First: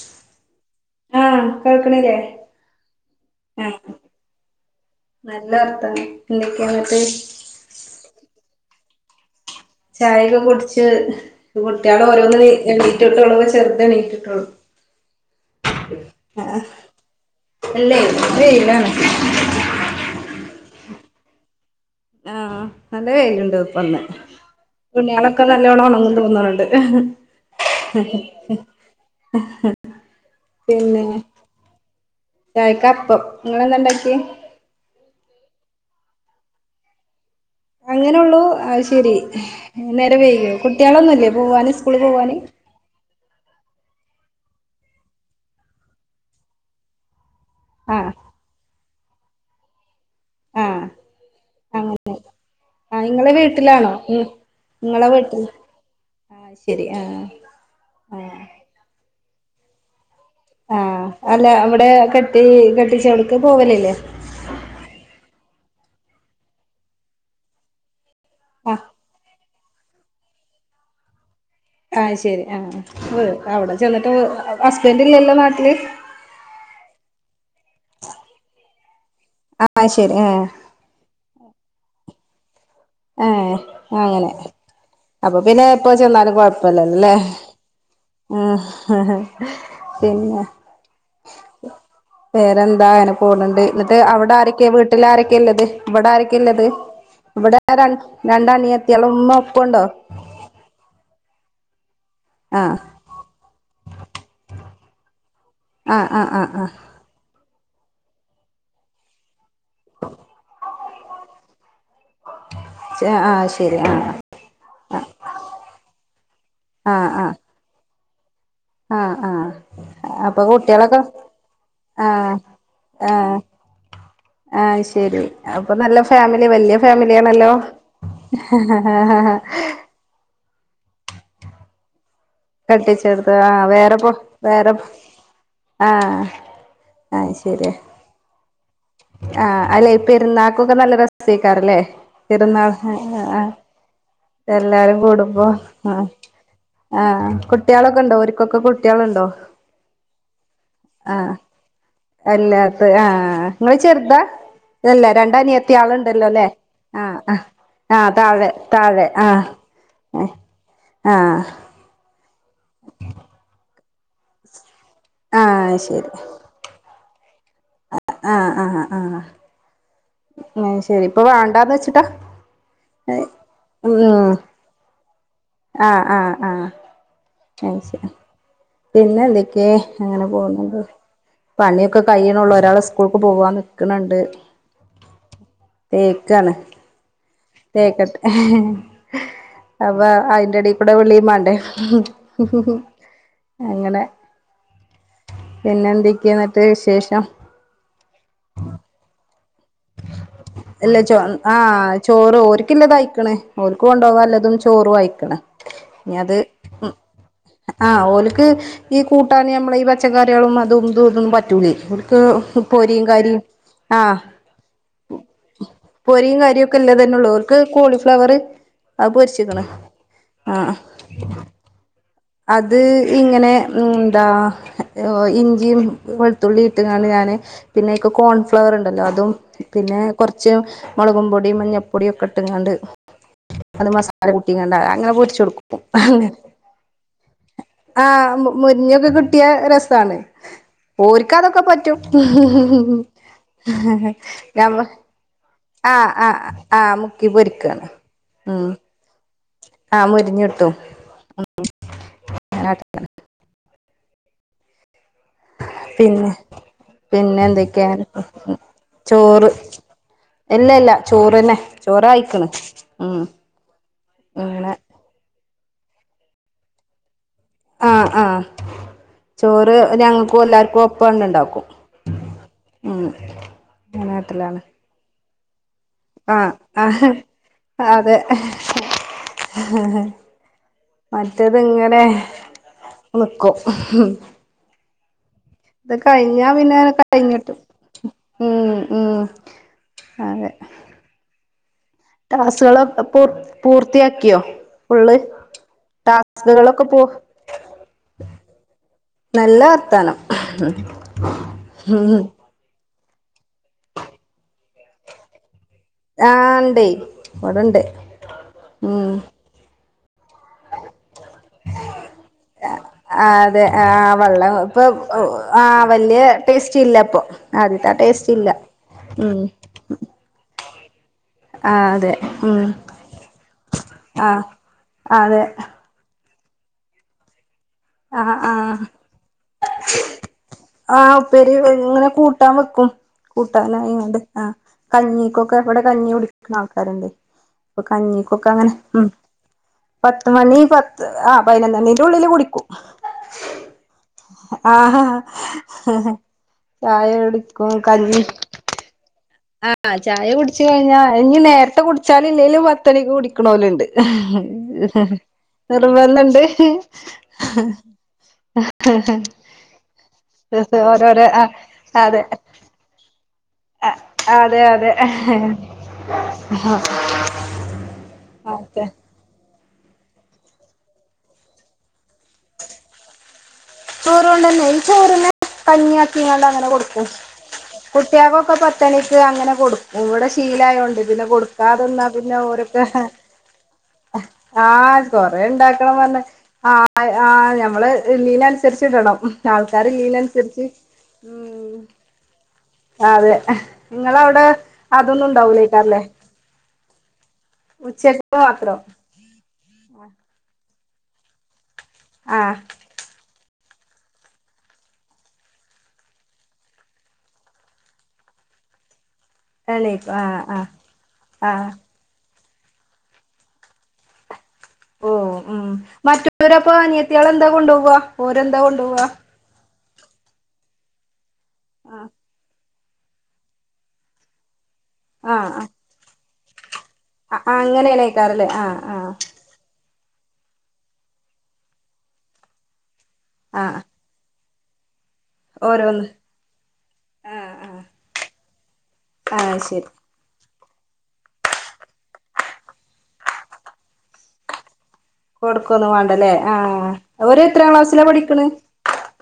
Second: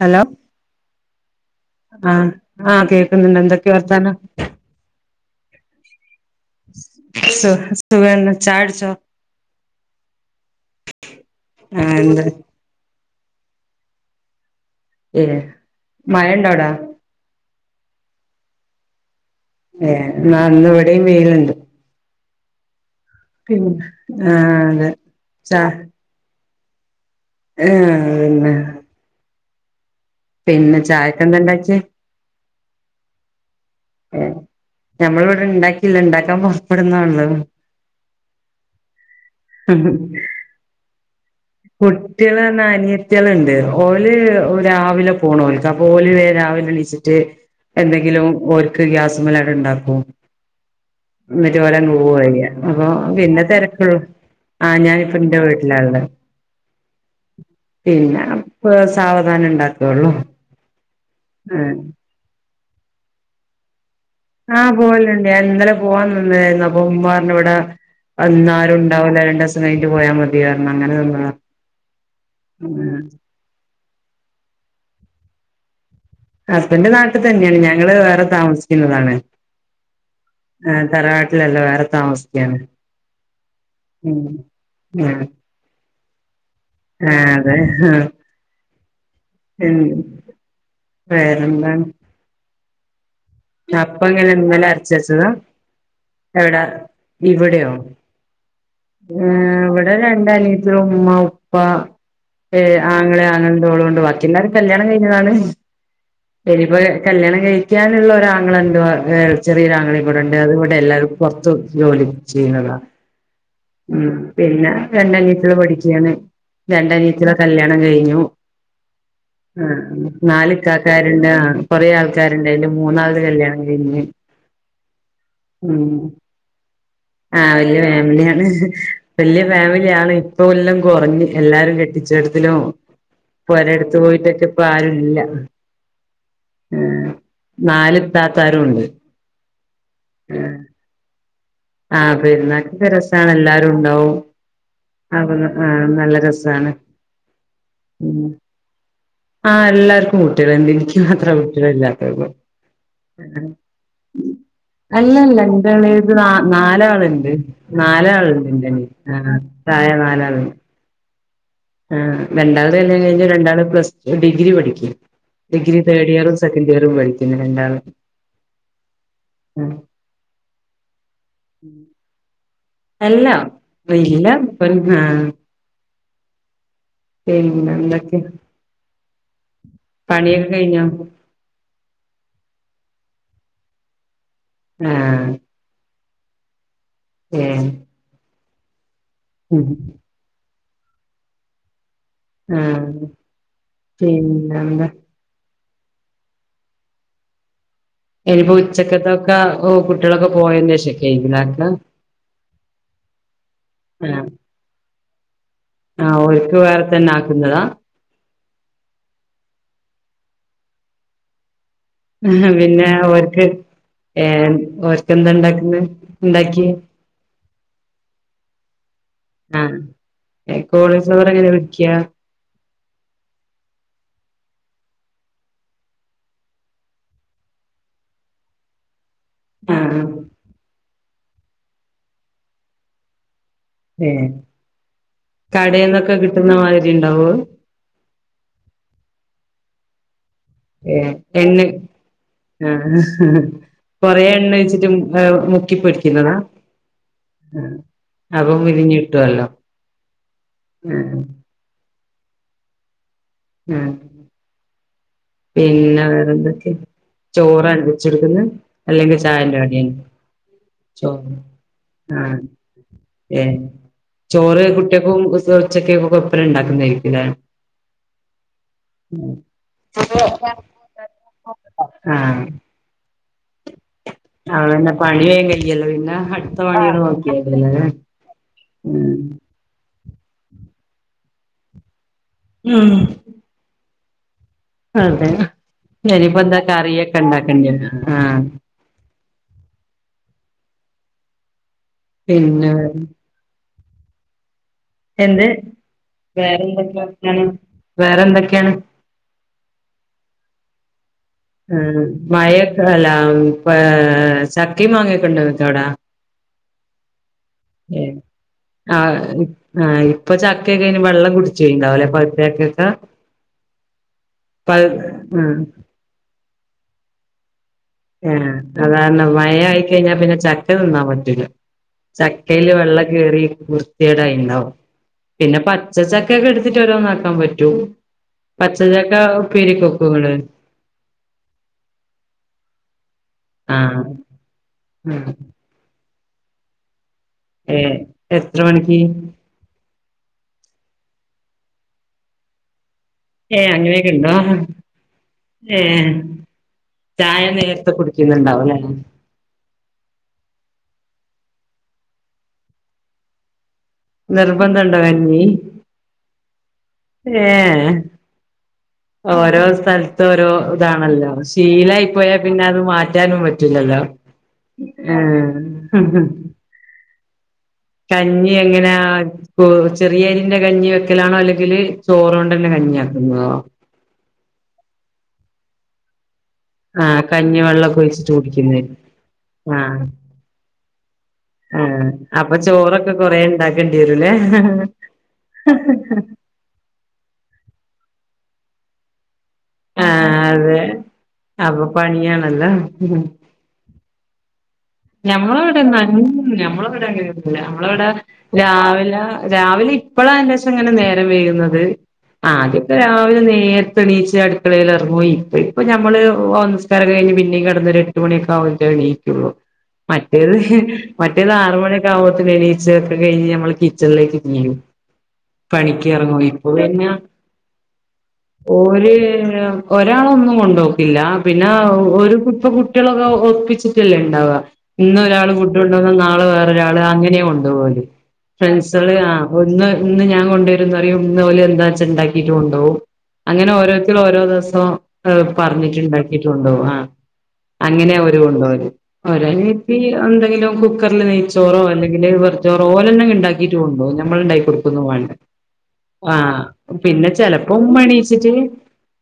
Hello ആഹ് കേൾക്കണില്ലേ ആഹ് ആഹ് കേക്കുന്ന്ണ്ട് എന്തൊക്കെ ആഹ് വർത്താനം നല്ല വർത്താനം എന്തൊക്കെയാ എന്നിട്ട് സുഹ സുഹന്നെ ചായടിച്ചോ ചായെക്കെ കുടിച്ച് ആഹ് കുട്യോളെ എന്ത് ഓരോന്ന് ണീ എണീ റ്റ്ട്ടൊള്ളൂ ഇന്ന് ചെർതെണീറ്റിട്ടുള്ളൂ ഏ മഴണ്ടോവ്ടെ എല്ലേ ഇന്ന് വെയിലാണ് ഏ ന്നാന്ന് ഇവടിം വെയില്ണ്ട് ആഹ് നല്ല വെയില്ണ്ട് പിന്നെ ഇപ്പന്ന് ആഹ് അതെ തുണ്യേളൊക്കെ നല്ലോണം ഒണങ്ങുന്ന് തോന്ന്ണ്ട് എഹ് ആഹ് പിന്നെ എ ഹ പിന്നെ ചായക്കെന്താണ്ടാക്ക്യേ ചായക്കപ്പം ഇങ്ങളെന്താണ്ടാക്കിയെ ഞമ്മള് ഇവിടെ ഇണ്ടാക്കില്ല ഇണ്ടാക്കാൻ പുറപ്പെടുന്നൊള്ളൂ അങ്ങിനെ ഉള്ളൂ ആയ്ശരി- നേരം വൈകിയോ കുട്ടികളൊന്നുംല്ലേ കുട്ടികള [unintelligible] ട്ടികുളുണ്ട് ഓല് രാവിലെ പോണ് ഓല്ക്ക് ഓല് രാവിലെ എണിച്ചിട്ട് ആഹ് എന്തെങ്കിലും ഓൽക്ക് ഗ്യാസ് നിങ്ങൾ ഏറെ ഇണ്ടാക്കും ആഹ് ഇത്പോലെ നൂവ് വയ്യ അപ്പൊ ആ ഇങ്ങളെ പിന്നെ വീട്ടിലാണോ തിരക്കുള്ളൂ ഉം ആ ഇങ്ങളെ ഞാനിപ്പ എന്റെ വീട്ടിൽ വീട്ടിലാള്ളേ ആഹ് ശരി ആഹ് പിന്നെ ആഹ് അക്ബസ്- സാവധാനം ഉണ്ടാക്കുവള്ളു ആ അല്ല അവിടെ കെട്ടി കെട്ടിച്ചോടക്ക് പോവലില്ലേ ആഹ് പോവലുണ്ട് ഞാൻ ഇന്നലെ പോവാൻ നിന്നായിരുന്നു അപ്പ ഉമ്മപറഞ്ഞു ഇവിടെ ആഹ് അന്നാരുമുണ്ടാവില്ല രണ്ടിസം കഴിഞ്ഞിട്ട് പോയാ മതിയറഞ്ഞു അങ്ങനെനിന്നതാ ആയ്ശരി ആ വ് അവിടെ ചെന്നിട്ട് ഹസ്ബൻഡറ് ഇല്ലല്ലോ നാട്ടില് ഹസ്ബന്റ് നാട്ടിൽ തന്നെയാണ് ഞങ്ങള് വേറെ താമസിക്കുന്നതാണ്. ആഹ് ശരി ആഹ് ആ തറവാട്ടിലല്ല വേറെ ടെ താമസിക്കാണ് ആ ആ ഉം ആഹ് അപ്പൊ പിന്നെ പ്പചെന്നാലും കൊഴ് പ്പല്ല ല്ലേ ആഹ് അതെ ആഹ് ഉം ഉം പിന്നെ വേറെന്താണ് പേറെന്ത [unintelligible] പോണ്ണ്ട് എന്നിട്ട് അപ്പം എങ്ങനെ അവിടെ ആരൊക്കെ ഇന്നലെ അരച്ച് വീട്ടില് വെച്ചതാ ആരൊക്കെ ഉള്ളത് ഇവിടെ ആാരൊക്കെ എവിടാ ഉള്ളത് ഇവിടെ ഇവിടെയോ [unintelligible] രണ്ടാ നിയ ഇവിടെ രണ്ടഅനിയത്തി ഉമ്മ ഉ പ ഏ ആഹ് ആങ്ങളെ ആങ്ങളന്റോളുംണ്ട് ബാക്കിള്ളോര് കല്യാണം കഴിഞ്ഞതാണ് ആഹ് ആഹ് ആഹ് ഇനിയിപ്പോ കല്യാണം കഴി പിക്കാനുള്ള ഒരാങ്ങള ണ്ട് ഗൾ ചെറിയാങ്ങളീം കൂടെണ്ട് [unintelligible] എല്ലരും പുറത്തു ജോലി ജീനത ആഹ് ആഹ് ശരി ആഹ് ഉം പിന്നെ രണ്ടാനീത്തികൾ പഠിക്കുകയാണ് ആഹ് രണ്ടനീത്തിൾടെ കല്യാണം കഴിഞ്ഞു ആഹ് ആഹ് ആഹ് ആ അപ്പൊ നാല് കുട്ടികളൊക്കെ കക്കാരുണ്ട് കൊറെേ ആഹ് ആൾക്കാരുണ്ടായലും മൂന്നാമത് ആഹ് കല്യാണം കഴിഞ്ഞ് ആഹ് ശരി അപ്പൊ ഉം നല്ല ഫാമിലി വല്യ ഫാമിലിയാണല്ലോ ആഹ വല്യ ഫാമിലിയാണ് വല്യ ഫാമിലിയ ആണ് ഇപ്പ എല്ലാം കുറഞ്ഞ് എല്ലാവരും കെട്ടിച്ചെടുത്ത് കെട്ടിച്ചെടുത്ത് ആഹ് ഒരടുത്ത് വേറെപ്പോ പോയിട്ടക്കെ ഇപ്പ വേറെ ആരുംല്ല ആഹ് അത് ശരിയാ നാല ഇത്താത്ത ആരുുംണ്ട് ആഹ് അല്ലെ ഇപ്പ ഇരുന്നാക്കൊക്കെ നല്ല രസ ല്ലേ ആഹ് രുന്നാൾ പെരുന്നാക്കൊക്കെ രസാണ് എല്ലാരും ഉണ്ടാവും എല്ലാരും അപ്പൊ കൂടുമ്പോ ആഹ് നല്ല രസാണ് ആ കുട്ടികളൊക്കെണ്ടോ ഒരിക്കൊക്കെ കുട്ടികളുണ്ട് ആഹ എല്ലാർക്കും കുട്ടികളിണ്ട് എനിക്ക് മാത്ര ആഹ് കുട്ടികൾ ഇല്ലാത്തെഒള്ളു അല്ലാത്ത ആഹ് ഇങ്ങള് ചെറുതാ അല്ല അല്ലല്ല ന്റെ എളേത് ന രണ്ടനിയത്തിയാളുണ്ടല്ലോ ല്ലേ ആഹ് നാലാളുണ്ട് ആഹ് ആഹ് നാലാളുണ്ട് താഴെ എന്റെണ താഴെ ആ പ്രായ നാലാളണ്ട് ആ ആ രണ്ടാമത് കല്യാണം കഴിഞ്ഞ രണ്ടാള് പ്ലസ് ഡിഗ്രി പഠിക്കും ഡിഗ്രീ തേർഡ് ഇയറും സെക്കൻ ഇയറും രണ്ടാളും ആ ആ ആ ആ ഉം അഹ് ശരി ഇപ്പ വേണ്ടാന്ന് വെച്ചിട്ടാ അല്ല ഉം വല്ലപ്പ [unintelligible] ആഹ് ആഹ് ആഹ് പിന്നെ അയ് ശരി എന്തൊക്കെ പിന്നെ ക്കെ അങ്ങനെ പണിയൊക്കെ പോകുന്നു കഴിഞ്ഞോ പണിയൊക്കെ കഴിയണുള്ള ഒരാൾ സ്കൂ സ്ക്കൂൾക്ക് പോകാൻ നിക്കണ്ണ്ട് ആ തേക്കാണ് മ് [unintelligible] അപ്പ അയിന്റെടികു നമ്മടെ വിളീം വേണ്ടേ മ് പിനെന്താ പിന്നെന്തൊക്കെയ എന്നിട്ട് വിശേഷം ഇനീപ്പോ ഉച്ചക്കത്തെ അല്ല ചോ ല്ലേ ആക്കാ ആഹ് ചോറ് ഓരിക്ക് ഉള്ളതാ അക്കണേ ഓൾക്ക് കൊണ്ടു ആഹ് പോവാൻ ഉള്ളതും ചോറും അയിക്ണ് ഇനി ആഹ് അത് ഓര്ക്ക് വേറെ ഉ തന്നെ ആക്കുന്നതാ ആ ഓൽക്ക് ഈ കൂട്ടാനും നമ്മള് ഈ പച്ചക്കറികളും അത്- അതും ഇതും ഒന്നും പറ്റൂലേ പിന്നെ പൊരിയും ഓർക്ക് കരിയും ആ എയാ- പൊരിയും കരിം ഒക്കെ ഇല്ലത് ന്നെള്ളൂർക്ക് കോളിഫ്ലവർ അത് പൊരി ചേക്കണു ആഹ് കോളിഫ്ലവർ എങ്ങനെ വെക്ക അത് ഇങ്ങനെ എന്താ ഇഞ്ചിയും വെളുത്തുള്ളി ഇട്ട് കണ്ട് ഞാൻ പിന്നെ യിക് കോൺഫ്ലവർ ഉണ്ടല്ലോ അതും പിന്നെ ആഹ് കൊറച്ച് മൊളകും പൊടി മഞ്ഞപ്പൊടി ഒക്കെഇട്ട്കാണ്ട് അത് മസാല കൂട്ടികാണ്ട് അങ്ങനെ പൊരിച്ചൊട്ക്കും കടേന്നൊക്കെ അങ്ങനെ കിട്ടുന്ന മാതിരി ഉണ്ടാവോ ആ മു മു ഇനിയൊക്കെ കിട്ടിയ രസമാണ് എണ്ണയി ആ കൊറെ എണ്ണ ഞമ്മ ഒഴിച്ചിട്ട് ആഹ് മുക്കിപ്പോരിക്കുന്നതാ ആഹ് ആഹ് മുക്കി പൊരിക്കാണ് അപ്പ ഉം മൊരിഞ്ഞു കിട്ടുവല്ലോ ആഹ് മൊരിഞ്ഞ് കിട്ടും ഉം [unintelligible] ഉം പിന്നെ വേറെന്തൊക്കെ പിന്നെ ചോറാണ് എന്തൊക്കെയാ വെച്ചെടുക്കുന്നെ അല്ലെങ്കി ചോറ് ചായന്റെ കടീ ഇല്ല ഇല്ല ചോ ചോറ്ന്നെ ആഹ് ചോറായിക്കണ് ഉം ഏഹ് ചോറ് അങ്ങനെ കുട്ട്യാക്കും ഉച്ചക്കെക് ഇപ്പരെ ഉണ്ടാക്കുന്നേയിരിക്കൂല്ലെ ആഹ് ആഹ് ചോറ് ഞങ്ങക്കും എല്ലാർക്കും ഒപ്പന്നെ ഇണ്ടാക്കും ഉം നാട്ടിലാണ് അതന്നെ പണി കഴിഞ്ഞ് ആഹ് ആഹ് ല്ലേ അതെ ഉം മറ്റേത്ങ്ങനെ ന്ന്ക്കും അതെ ഇത് ഇനിയിപ്പോ കഴിഞ്ഞാ എന്താ പിന്നെ കറിയൊക്കെ കഴിഞ്ഞിട്ടും ഉണ്ടാക്കണ്ടേ ആഹ് ഉം ഉം അതെ പിന്നെ ടാസ്കളൊക്കെ പൂ പൂർത്തിയാക്കിയോ? ഫുള്ള് എന്ത് ടാസ്ക്കളൊക്കെ വേറെന്തൊക്കെ പൂ വർത്താനം വേറെന്തൊക്കെയാണ് നല്ല വർത്താനം ഉം മഴേ അല്ലാം പ ചക്കേം മാങ്ങക്കൊണ്ടോ? [unintelligible] ടാ ണ്ടേയ് ഏ ആഹ് ആഹ് ഇപ്പൊ ചക്കയക്കെ കെഞ് വെള്ളം കുടിച്ചൊയ്ണ്ടാവുംല്ലേ പഴുത്തചക്കേക്ക ആ അതെ ആ വെള്ളം ഇപ്പൊ പഴു ആ വല്യ ടേസ്റ്റ് ഇല്ല ഇപ്പൊ ആദ്യത്തെ ആ ടേസ്റ്റ് ഇല്ല ആഹ് അതാണ് ഉം മഴ ആയി കഴിഞ്ഞാ പിന്നെ ചക് തിന്നാ മതി ആ അതെ ഉം ചക്കയില് വെള്ളം കേറി ആ വൃത്തികേടായിണ്ടാവും അതെ പിന്നെ പച്ച ചക കേക്ക് എടുത്തിട്ട് വരാ [unintelligible] ആ ആഹ് ഉപ്പേരിയൊക്കെ വെക്കോ ഇങ്ങള് ആ ഉപ്പേരി ഇങ്ങനെ കൂട്ടാൻ വെക്കും ആഹ് കൂട്ടാനായിങണ്ട് ആ ആഹ് കഞ്ഞീക്കൊക്കെ ഇവിടെ കഞ്ഞി കുടിക്കു നമസ്കാരംണ്ട് പ്പൊ ഏഹ് കഞ്ഞിക്കൊക്കെ എത്ര അങ്ങനെ മണിക്ക് ഉം പത്തുമണി പ ആഹ് പൈനെന്തണീന്റെ ഉള്ളില് കുടിക്കും ഏ അങ്ങനെയൊക്കെ ഉണ്ടോ ആഹാ ഏ ചായ കുടിക്കും നേരത്തെ കഞ്ഞി കുടിക്കുന്നുണ്ടാവുംല്ലേ ആഹ് ചായ കുടിച്ച കഴിഞ്ഞാ ഇനിനി നേരത്തെ കുടിച്ചാല ഇല്ലേലും പത്തണിക്ക് കുടിക്കണലുണ്ട് നിർബന്ധണ്ടോ നിറമന്നണ്ട് ഏ ഓരോ സ്ഥലത്തും ഓരോ ഓരോരോ ഇതാണല്ലോ ആ ശീലായി അതെ പോയാൽ പിന്നെ അത് മാറ്റാനും പറ്റും അതെ ോ അതെ കഞ്ഞി ഓക്കെ എങ്ങനെ ചെറിയരിന്റെ കഞ്ഞി വെക്കലാണോ അല്ലെങ്കില് ചോറണ്ട തന്നെ കഞ്ഞി ആക്കുന്നതോ ചോറ്ുക കൊണ്ടന്നെ ഈ ചോറിനെ പനിയാക്കിണ്ട ആഹ് കഞ്ഞി വെള്ളൊക്കെ ഒഴിച്ചിട്ട് കുടിക്കുന്നേ ആഹ് ആഹ് അപ്പൊ ചോറൊക്കെ കൊറേ ഇണ്ടാക്കേണ്ടി വരൂലേ ആഹ് അ ആ നഞമ്മള് ലീല തീർച്ചീട്ടടോ ആൾക്കാർീനനുസരിച്ച് അതെ ഉ അപ്പൊ പണിയാണല്ലോ അതെ നിങ്ങളവിടെ അതൊന്നും ഞമ്മളെ ഇവിടെ ഉണ്ടാവൂലേക്കാരല്ലേ ന ഞമ്മളെവിടെില്ല നമ്മള ഇവിടെ ഉച്ചക്ക് മാത്രം രാവിലെ രാവിലെ ഇപ്പളാ എ അങ്ങനെ നേരം വേകുന്നത് ആ ആഹ് അതൊക്കെ രാവിലെ നേരെ തെണീച്ച് അടുക്കളയിൽ ഇറങ്ങയി ഇപ്പ ഇപ്പ ഞമ്മള്ഓ സംസ്കാരം കഴിഞ്ഞ് പിന്നെയും കടന്നൊ ഒരു എട്ട് മണിയൊക്കെ ആുമ തണി ഇ എണീക്കും ആഹ് മറ്റേത് ആഹ് മറ്റേത് ആഹ് ആറ മണിയക്കെ ീച്ച ഒക്കെ കഴിഞ്ഞ് നമ്മള് കിച്ചണിലേക്ക് നീങ്ങും ഓ ഉം പണിക്ക് ഇറങ്ങും ഇപ്പൊ മറ്റരപ്പൊ പിന്നെ അനിയത്തിയാൾ എന്താ കൊണ്ടുപോവവാ ഓരെന്താ കൊണ്ടു പോോവാ ഓര് ഒരാളൊന്നും കൊണ്ടുപോക്കില്ല പിന്നെ ആഹ് ഒരു കുപ്പ കുട്ടികളൊക്കെ ഒപ്പിച്ചിട്ടല്ലേ ഉണ്ടാവുക ഇന്ന ഒരാൾ ആഹ് ഫുഡ്ണ്ടോന്ന നാളെ ആഹ് അങ്ങനെയണ്ട് പോലെ അങ്ങനെയാണേക്കാരല്ലേ ആഹ് ഫ്രണ്ട്സ ആഹ് ആ ഒ ഒന്ന് ഞാൻ കൊണ്ടുവരുംന്ന്റിയ ഇന്ന് പോലെ എന്താ വെച്ചാണ്ടാക്കീട്ട കൊുപകും അങ്ങനെ ആഹ് ഓരോത്തും ഓരോ ദിവസ ആസ ഓരോന്ന് പറഞ്ഞിട്ടുണ്ടാക്കിട്ടുണ്ടോ ആ ആഹ് ആഹ് അങ്ങനെ ഒരു ഉണ്ടോ ഒരുര ആഹ് ശരി എന്തെങ്കിലും കുക്കറിൽ നെയ്ച്ചോറോ അല്ലെങ്കിൽ വെറു ചോറോഓലല്ലെ ഉണ്ടാക്കിട്ടുംുണ്ടോ നമ്മൾ ഉണ്ടാക്കക്ക കൊടുക്കും കൊടുക്കൊന്നും വേണ്ടല്ലേ ആ ആഹ് പിന്നെ അവര് എത്രാം ചെിലപ്പോ ക്ലാസ്സിലാ പഠിക്കണ് മണിച്ചിട്ട്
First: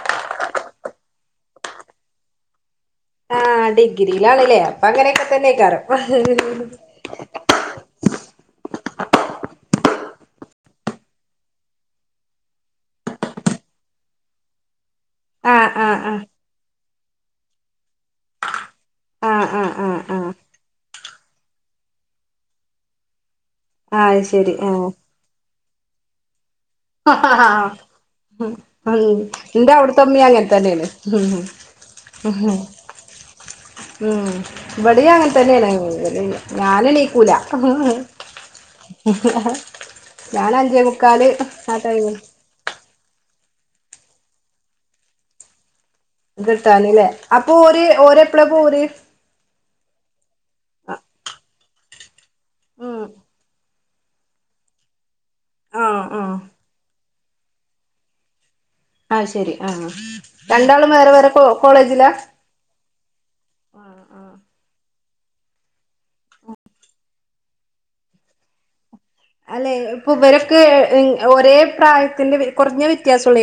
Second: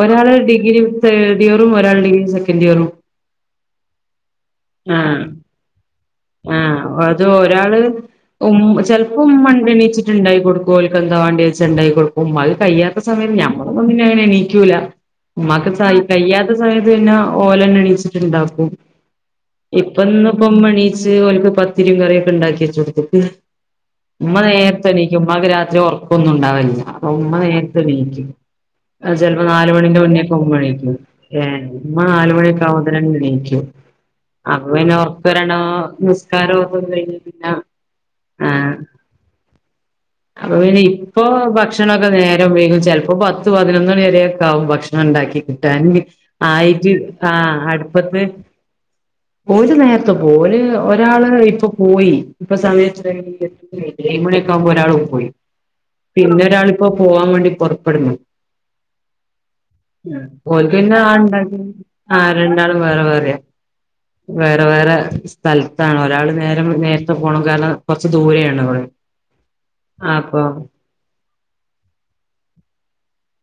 ഒരാള് ഡിഗ്രി തേർഡ് ഇയറും ഒരാൾ ഡിഗ്രി സെക്കൻഡ് ഇയറും ആ ഡിഗ്രി ഇയാണല്ലേ അപ്പൊ ആഹ് അങ്ങനെയൊക്കെ തന്നെക്കാറ ആഹ് അത് ഒരാള് ഉം ചിലപ്പം മ്മണീച്ചിട്ട് ഉണ്ടായി കൊടുക്കും ഓൽകെന്താവാണ്ടി വെച്ച ഉണ്ടായി കൊടുക്കും അത് കയ്യാത്ത സമയം ഞമ്മ ഒന്ന്ങ്ങനെ എണീക്കൂല്ല ഉമ്മാക്ക് ആഹ് ആഹ് ആഹ് കയ്യാത്ത സമയത്ത് ന്നെ ഓലണ് എണിച്ചിട്ടുണ്ടാക്കും ആഹ് ആഹ് ആഹ് ആഹ് പ്പമ്മണീച്ച് ഓൽക്ക് പത്തിരിം കറിയൊ ക്കെ ണ്ടാക്കി വച്ച് കൊടുക്കും അത് ഉമ്മ ശരി ആഹ് നേരത്തെണീക്കും മ്മാക്ക് രാത്രി ഓർ ഒന്നും ഉണ്ടാവില്ല അ ഉമ്മ നേരത്തെ നീക്കും ഉം ചെിലപ്പോ എന്റെ നാലുമണിന്റെ അവിടുത്തെ ഉമ്മയും മുന്നേൊക്കെ അങ്ങനെ തന്നെയാണ് ഉമ്മണീക്കും ഏ ഉമ്മ നാലുമണിയൊക്കെ ആവുമ്പോത്ത് തന്നെ നീക്കും ഉ ഇവിടെ അങ്ങനെ തന്നെയാണ് നിസ്കാരം ഒക്കെ കഴിഞ്ഞ് ഞാനണീക്കൂല പിന്നെ ആ ഞൻ അഞ്ചേ മുക്കാല് ക്ഷെണൊക്കെ ടൈമിൽ നേരം വൈകു ചലപ്പോം പ്പ പത്ത് പതിനൊന്ന് മണി വരെയൊക്കെ ആകും ഭക്ഷണം ഉണ്ടാക്കി കിട്ടാൻ ആയിട്ട് തിട്ടാന്ല്ലേ അപ്പൊ ഓരെപ്പളാ പോവല് ഓര് നേരത്തെ പോവും ഓല് ഒരാള് ഇപ്പൊ പോയി ഇപ്പൊ ഉം സമയത്ത് എത്രായി ഏഴ് മണിയോക്കെ ആവുമ്പ ഒരാള് പോയി ആഹ് ആഹ് പിന്നെ ഒരാളിപ്പോ പോവാൻ വേണ്ടി പൊറപ്പെടുന്നു അയ്ശരി ആഹ് ഓൽക്ക് രണ്ടാളും പിന്നെ ആ വേറെ വേറെ കോ ഉണ്ടാക്കി കോളേജിലാ ആ രണ്ടാളും വേറെ വേറെയാ വേറെ വേറെ സ്ഥലത്താണ് ഒരാള് നേര നേരത്തെ പോണം കാരണം കൊറച്ച് ദൂരെയാണ് അവള് അല്ലെ ഇപ്പൊ വരക്ക് ഒരേ പ്രായത്തിന്റെ കുറഞ്ഞ വ്യത്യാസം ഉുള്ള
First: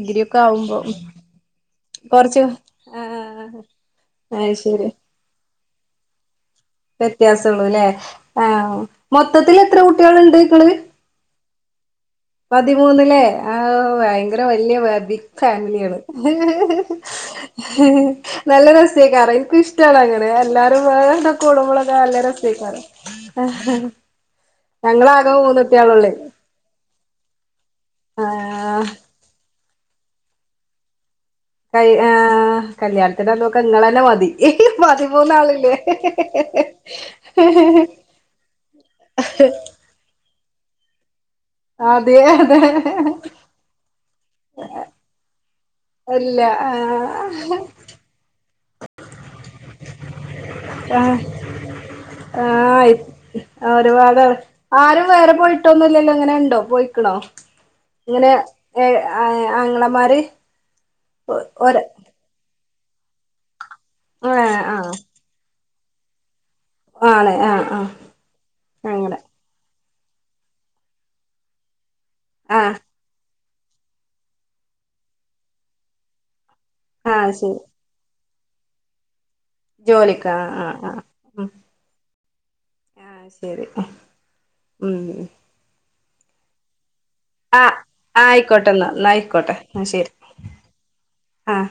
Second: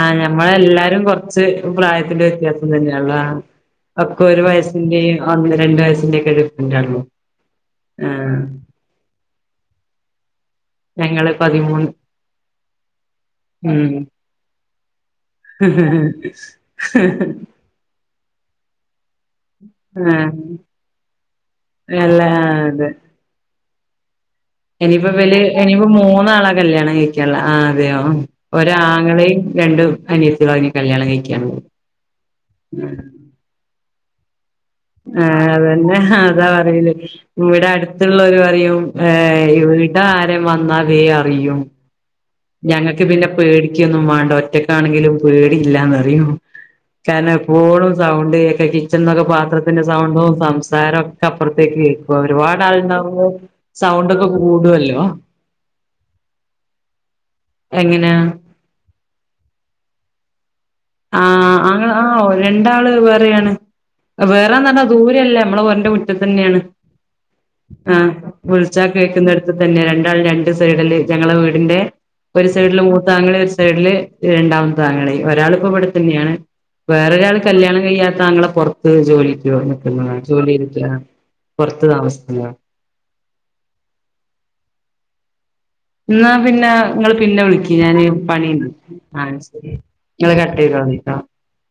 ആഹ് ഞമ്മളെല്ലാരും കൊറച്ച് പ്രായത്തി കൊറച്ച് വ്യത്യാസം തന്നെയള്ള ആഹ് ഒക്കെ ഒരു അത് ശരി വയസിന്റെ ഒ രണ്ടു വയസിന്റെ ഒക്കടും വ്യത്യാസള്ളൂല്ലേ ആഹ് മൊത്തത്തിൽ എത്ര കുട്ടികൾുണ്ട് നിങ്ങള് ഞങ്ങള് പതിമൂന്ന് പതിമൂന്നിലേ ആ ഉം ഭയങ്കര വല്ിയ [unintelligible] ഫാമിലിയാണ് [unintelligible] നല്ല രസക്കാരം ൻക്ക് ഷ്ടാണ് അങ്ങനെ ആഹ് എല്ലാരും മ്പാടെ കൂടുമ്പളൊക്കെ അല്ല നല്ല രസ്ക്കാരം അതെ [unintelligible] ഇനിയിപ്പോ വല് ഇനിയിപ്പോ മൂന്നാളാ കല്യാണം കഴിക്കാനുള്ള ആഹ് അതെയോ ഒര് ആഹ് ആങ്ങളെയും രണ്ടും അനിയസ അ കല്യാണം കഴും ക് [unintelligible] കല്യാണത്തിന്റെന്നൊക്കെ നിങ്ങളെ ധവാി [unintelligible] ആ അതന്നെ അതാ പറയിലേ ഇവിടെ അടുത്തുള്ളവര് പറയും ഏ ഇട്ട വന്നാ വേ അതെ ഞങ്ങൾക്ക് പിന്നെ പേടിക്കൊന്നും വേണ്ട ഒറ്റക്കാണെങ്കിലും പേടല്ലന്ന അറിയോ ഇല്ല കാരണം ആഹ് എപ്പോഴും സൗണ്ട് കിച്ചണ എന്നൊക്കെ പാത്രത്തിന്റെ സൗണ്ടും ആഹ സംസാരൊക്കെ അപ്പുറത്തേക്ക് കേക്കും ഒരുപാട് ആളുണ്ടാവുമ്പോ ആ ഒരുപാട് സൗണ്ടൊക്കെ കൂടുവല്ലോ ആരും വേറെ പോയിട്ടോൊന്നുംല്ലല്ലോ അങ്ങനെ ഉണ്ടോ പോയിക്കണോ [unintelligible] എങ്ങനാ അങ്ങനെ ഏ ആങ്ങളമാര് ആഹ ഒര അനെ ആ [unintelligible] രണ്ടാള് വേറെയാണ് ഏഹ് വേറെന്ന പറഞ്ഞാ ആഹ് ദൂരല്ലേ നമ്മള് ഒ [unintelligible] കുട്ടിൽ [unintelligible] തന്നെയാണ് ആണ് ആഹ് ആഹ് ആഹ വിളിച്ച അങ്ങനെ കഴിക്കുന്നടുത്ത് തന്നെ രണ്ട് രണ്ട് സൈഡില് ഞങ്ങളെ വീടിന്റെ ഒരു ആഹ് സൈഡില് മൂത്താങ്ങെ സൈഡില് രണ്ടാമത്തെ ആങ്ങളേം ഒരാള് ഇപ്പം ഇവിടെ തന്നെയാണ് ആഹ് വേറൊരാള് ശരി കല്യാണം കഴിയാത്ത ആങ്ങള പൊറത്ത് ജോലി ജോലി നിൽക്കുന്നതാ ജോലിക്ക് ജോലി ആഹ് ആഹ് ചെയ്തിട്ടു ആ ആഹ് ഉം പുറത്ത് താമസിക്കുന്നതാ ആഹ് ശരി ഉം എന്നാ പിന്നെ ഇങ്ങള് പിന്നെ വിളിക്ക് ആഹ് ഞാന് പണിയണ്ട് ആയിക്കോട്ടെന്നാ എന്നാ എന്നാ ആ ആയിക്കോട്ടെ ശരി എന്നാ ഇങ്ങള് കട്ട്‌ ചെയ്തോളിന് കേട്ടോ ആഹ്